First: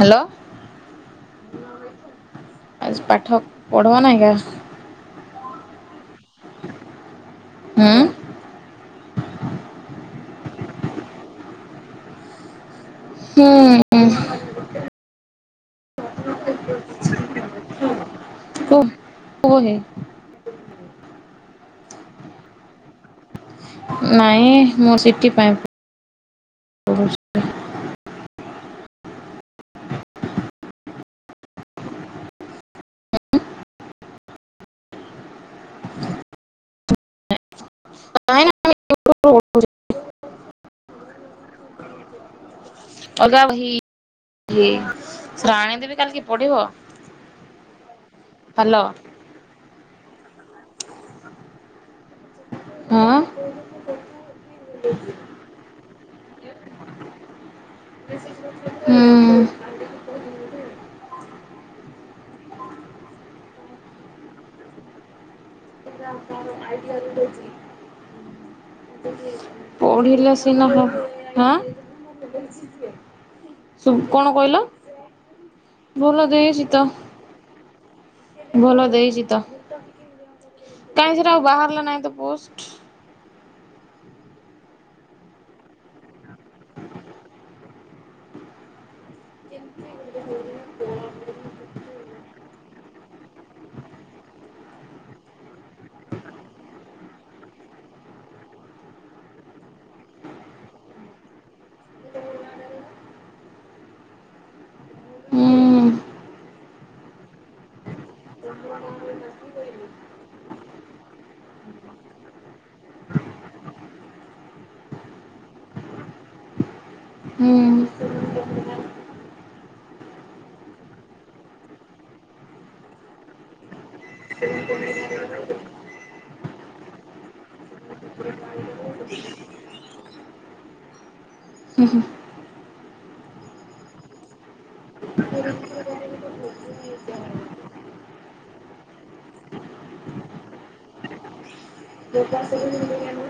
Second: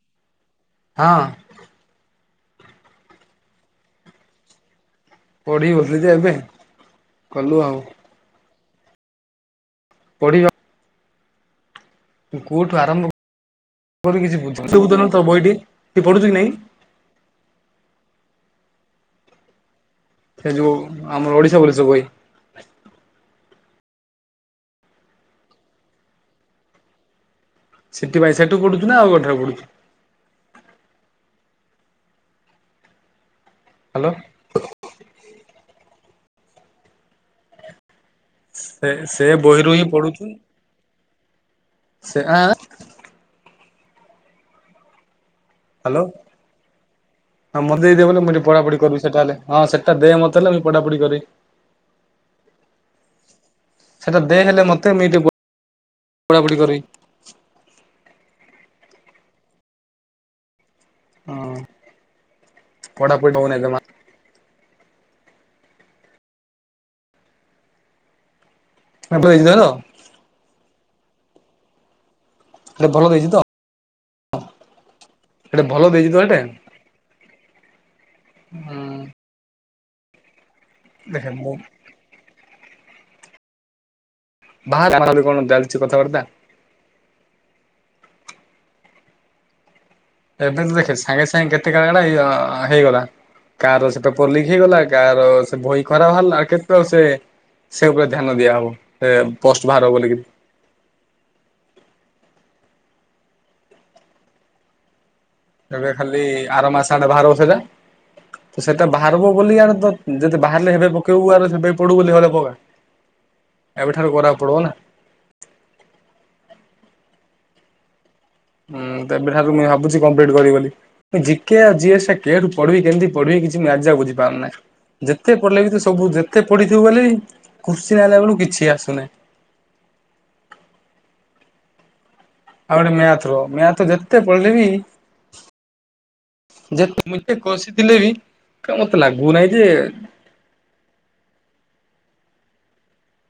Hello. ହଁ ଆଜି ପାଠ ପଢଉ ନାହିଁ କା ପଢି ହୋଉନି ଯେ ଏବେ କଲୁ ଆଉ। ହୁଁ ପଢିବା କୋଉଠୁ ଆରମ୍ଭ ହୁଁ। [unintelligible] କୂଅ ହେ। ସେ ଯୋଉ, ଆମର ଓଡ଼ିଶା ବୋଲି ସବୁ ବହି। ନାଇଁ ମୁଁ ସି ଟି ପାଇଁ ପଢ଼ୁଛି ସି ଟି ପାଇଁ ସେଠୁ ପଢ଼ୁଚୁ ନା ଆଉ କୋଉଠାରେ ପଢୁଚୁ? ହାଲୋ। ନାଇଁ ସେ ସେ ଅଲଗା ବହିରୁ ହିଁ ପଢୁଚୁ ସେ ଆଁ ଅଲ୍ଗା ବହି ଦିଏ। ହାଲୋ, ହଁ ମୋତେ ଦେଇଦିଅ ବଲେ ମୁଁ ଟିକେ ପଢ଼ାପଢ଼ି ହ୍ୟାଲୋ କରିବି ସେଟା ହେଲେ। ହଁ ସେଟା ଦେ ମତେଲେ ମୁଁ ପଢା ପଢି କରି। ହଁ? ସେଇଟା ଦେ ହେଲେ ମୋତେ ମୁଁ [unintelligible] ପଢ଼ା ପଢ଼ି କରି [unintelligible] ହଁ, ପଢା ପଡ଼ି ହଉ ନାଇଁ ଜମା। ଭଲ ଦେଇଛି ତ ପଢ଼ିଲେ ଦିନକ ହାଁ? [unintelligible] ଭଲ ଦେଇଚି ତ? କଣ କହିଲ? ହେଲେ ଦେଇଛି ତ ଭଲ ହେଟେ? ଦେଇଚି ତ। ଭଲ ହୁଁ ଦେଇଚି ତ। କାଇଁ ଦେଖେ ସେଟା ଆଉ ମୁଁ ବାହାରଲା ନାହିଁ ତ ପୋଷ୍? [inaudible] [inaudible] ଏବେ ତ ଦେଖେ, ସାଙ୍ଗେ ସାଙ୍ଗେ କେତେ କାରଣ ଇଏ ହେଇଗଲା। କାଆର ସେତ ପଲିକ୍ ହେଇଗଲା, କାଆର ସେ ଭହି ଖରାପ ବାହାରଲା କେତେ ଆଉ ସେ ସେ ଉପରେ ଧ୍ୟାନ ଦିଆହବ ସେ ପଷ୍ଟ ବାହାର ବୋଲିକି। ହୁଁ ଏବେ ଖାଲି ଆର ମାସଆଡେ ବହାରବ ସେଇଦା। ସେଟା ବାହାରବ ବୋଲି ଆ ଯଦି ବାହାରିଲେ ହେବେ ପକେଇବୁ, ଆ ହେବେ ପଡ଼ୁ ବୋଲିଲେ ପକା। ହଁ [inaudible] ଏବେଠାରୁ ଗରାକୁ ପଡ଼ିବ ନା। ହୁଁ। ହୁଁ ତ ଏବେ ଠାରୁ ମୁଇଁ ଭାବୁଚି କମ୍ପ୍ଲିଟ୍ କରିବି ବୋଲି। ଜିକେ ଆଉ ଯିଏସ୍ କେ ରୁ ପଢ଼ିବି କେମିତି ପଢ଼ିବି କିଛି ମ୍ୟାଜା ବୁଝି ପାରୁନାଇଁ। ଯେତେ ପଢ଼ିଲେ ବି ତ ସବୁ ଯେତେ ପଢ଼ିଥିବ ବୋଲେଇ କୁସିନ୍ ଆଇଲା ବେଳୁ କିଛି ଆସୁନାଇଁ। ହୁଁ ହୁଁ। ଆଉ ଗୋଟେ ମ୍ୟାଥ ର, ମ୍ୟାଥ ଯେତେ ପଢିଲେ ବି ଯେ ମୁଇଁ ଯେତେ କସିଥିଲେ ବି ମତେ ଲାଗୁନାହିଁ ଯେ [unintelligible]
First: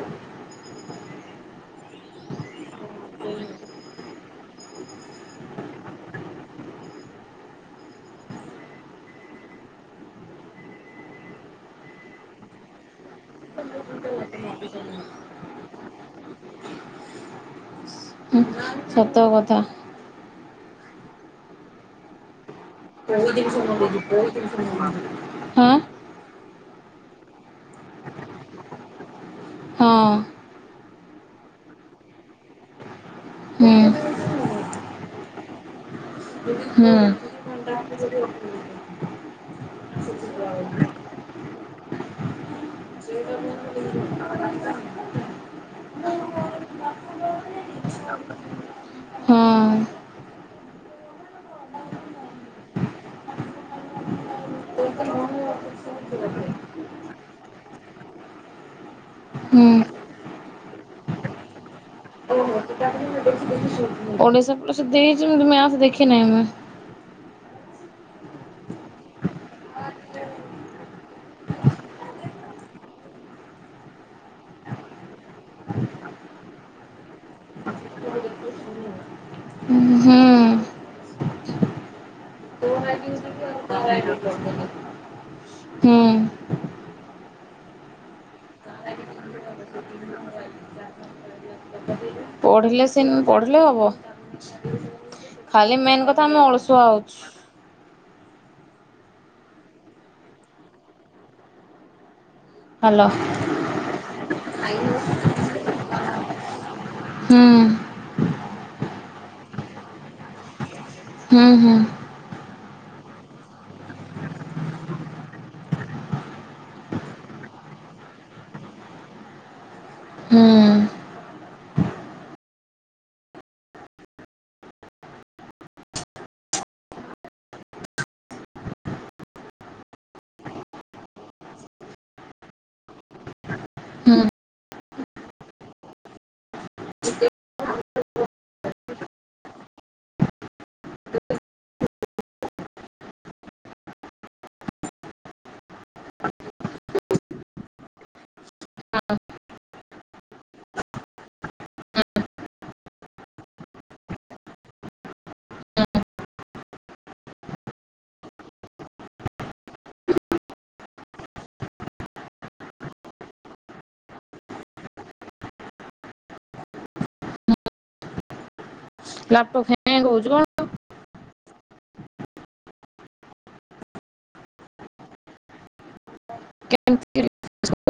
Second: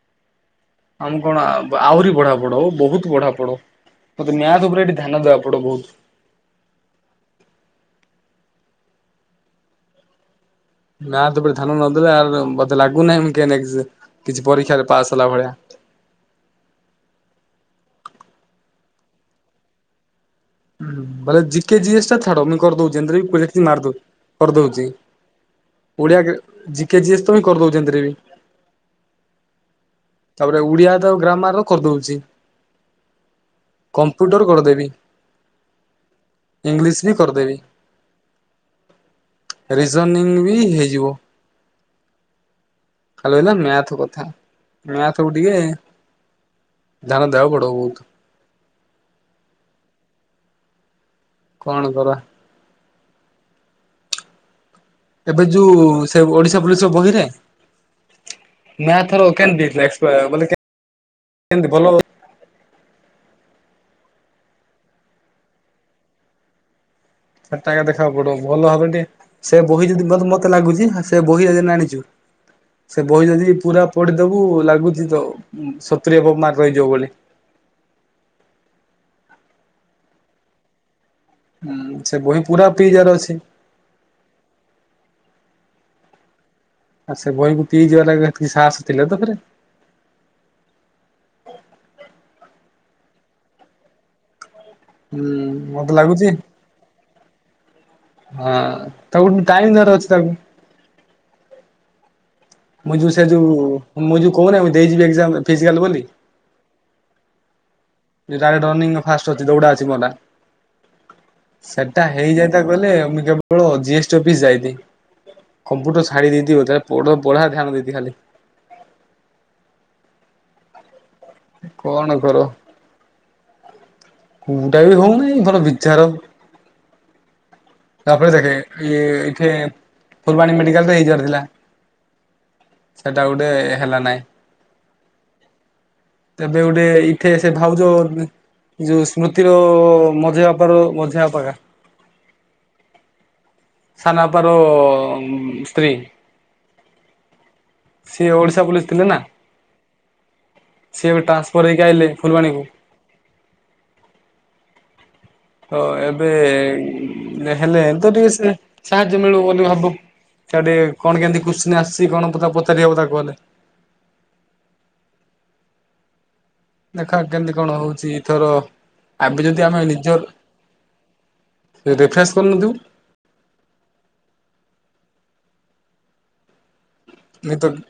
ଆମ୍ କଣ ଆହୁରି ବଢ଼ା ପଢ଼ଉ ବହୁତ ବଢ଼ା ପଢ଼ଉ। ମତେ ନ୍ୟାୟତ ଉପରେ ଏଠି ଧ୍ୟାନ ଦବାକୁ ପଡେ ବହୁତ୍। ନାଁ ତେବେ ଧ୍ୟାନ ନଦେଲେ ଆଉ ମତେ ଲାଗୁନାହିଁ ମୁଁ କି ନାଇଁ କିଛି ପରୀକ୍ଷାରେ ପାସ୍ ହେଲା ଭଳିଆ। ହୁଁ। ସତ କଥା। [unintelligible] କେ ଯିଏସ୍ ଟା ଛାଡ଼ ମୁଁ କର୍ ଦଉଚି ଏମିତିରେବି [unintelligible] ମାର୍ଦ କର୍ ଦଉଚି। ହଁ ଓଡ଼ିଆ ଜିକେ ଜିଏସ୍ ତ ହିଁ କର୍ ଦଉଚି ଏନ୍ତିରେ ବି। ହଁ। ତାପରେ ଓଡ଼ିଆ ତ ଗ୍ରାମାର କର୍ ଦଉଚି। ହୁଁ କମ୍ପ୍ୟୁଟର୍ କର୍ ଦେବି। ହୁଁ ଇଂଲିଶ ବି କର୍ ଦେବି ରିଜନିଂ ବି ହେଇଯିବ। ଖାଲି ରହିଲା ମ୍ୟାଥ କଥା ମ୍ୟାଥକୁୁ ଟିକେ ଧ୍ୟାନ ଦେବାକୁ ପଡିବ ବୋହୁତୁ। ହୁଁ। କଣ କର? ଏବେ ଯୋଉ ସେ ଓଡିଶା ପୋଲିସ ର ବହିରେ ମ୍ୟାଥର ଓକେନ ହୁଁ ଦେଇଥିଲା କହିଆକୁ ଗଲେ କେ କେମିତି ଭଲୋ [inaudible] ଓଡ଼ିଶା ପ୍ରସି ଦେଇଚି ମୁଁ ବି ମ୍ୟାପ ଦେଖିନାଇ ମୁଁ। ସାତଟା ଆଙ୍କେ ଦେଖିବାକୁ ପଡିବ ଭଲ ଭାବରେ ଟିକେ ସେ ବୋହି ଯଦି [unintelligible] ମତେ ଲାଗୁଚି ହା ସେ ବୋହି [unintelligible] ସେ ବହି ଯଦି ପୁରା ପଡିଦବୁ ଲାଗୁଚି ତ ସତୁରି ଏଭବ ମାର୍କ ରହିଯିବ ବୋଲି। ହୁଁ। ହୁଁ ସେ ବହି ପୁରା ପି ଯାର ଅଛି। ହୁଁ। ଆଉ ସେ ବହିକୁ ପିଯିବା ରା ହେତିକି ସାହସ ଥିଲେ ତ ଫେରେ। ପଢିଲେ ସେ ନ ପଢିଲେ ହବ ହୁଁ ଖାଲି ମତେ ମେନ୍ ଲାଗୁଛି କଥା ଆମେ ଅଳସୁ ସୁ ଆଉଚୁ ହଁ ତାକୁ ଗୋ ଟାଇମ୍ ଦବାର ଅଛି ତାକୁ ମୁଁ ହ୍ୟାଲୋ ଯୋଉ ସେ ଯୋଉ ମୁଁ ଯୋଉ କହୁନି ଆମେ ଦେଇଯିବି ଏକ୍ଜାମ ଫିଜିକାଲ ବୋଲି। ହୁଁ। ରା ରନିଙ୍ଗ ଫାଷ୍ଟ ଅଛି ଦୌଡା ଅଛି ମଲା। ହୁଁ ହୁଁ ସେଟା ହେଇଯାଇତା କହିଲେ ମୁଁ ଜଉ କେବଳ ଜି ଏସ୍ ଟି ଅଫିସ ଯାଇତି। କମ୍ପୁଟର ଛାଡ଼ି ଦେଇଥିବ ତା ପୋଡ଼ ପଢ଼ା ଧ୍ୟାନ ଦେଇତି ଖାଲି। ହୁଁ। କଣ କର? କୋଉଟା ବି ହଉନାଇ ଧର ବିଚାର ତାପରେ ଦେଖେ ଇଏ ଏଠେ ଫୁଲବାଣୀ ମେଡିକାଲ ରେ ହେଇଯିବାର ଥିଲା। ସେଟା ଗୋଟେ ହେଲା ହୁଁ ନାଇଁ। ତେବେ ଗୋଟେ ଏଇଠେ ସେ ଭାଉଜ। ଯୋଉ ସ୍ମୃତିର ମଝି ବାପାର ମଝିଆ ଅପା ହେକା ସାନ ଆପାର ସ୍ତ୍ରୀ ସିଏ ଓଡିଶ ତ ପୋଲିସ ଥିଲେ ନା ସିଏ ଏବେ ଟାନ୍ସପର ହେଇକି ଆଇଲେ ଫୁଲବାଣୀକୁ। ହ ଏବେ ହେଲେ ତ ଏବେ ସେ ସାହାଯ୍ୟ ମିଳିବ ବୋଲି ଭାବୁ ଆଡେ କଣ କେନ୍ତି କୁଶ୍ଚିନି ଆସିଛି ନ କଣ କେମିତି ପଚାରିହେବ ତାକୁ ଗଲେ। ଦେଖ କେମିତି କଣ ହଉଚି ତୋର ଆମେ ଲାପଟପ୍ ଯଦି ଆମେ ହ୍ୟାଙ୍ଗ ହଉଛି ନିଜର କଣ? ତୁ ରିଫ୍ରେସ୍ କରିନଥିବୁ? କେତିକି ରେ ନେଇପାରୁନ?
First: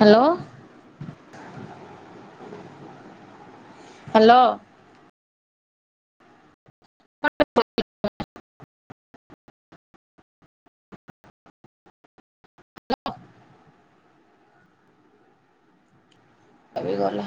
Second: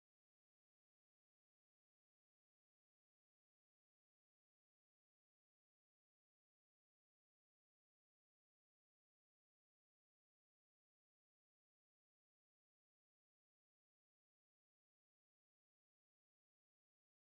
ହାଲୋ। ହାଲୋ। ସବୁ ଭଲ।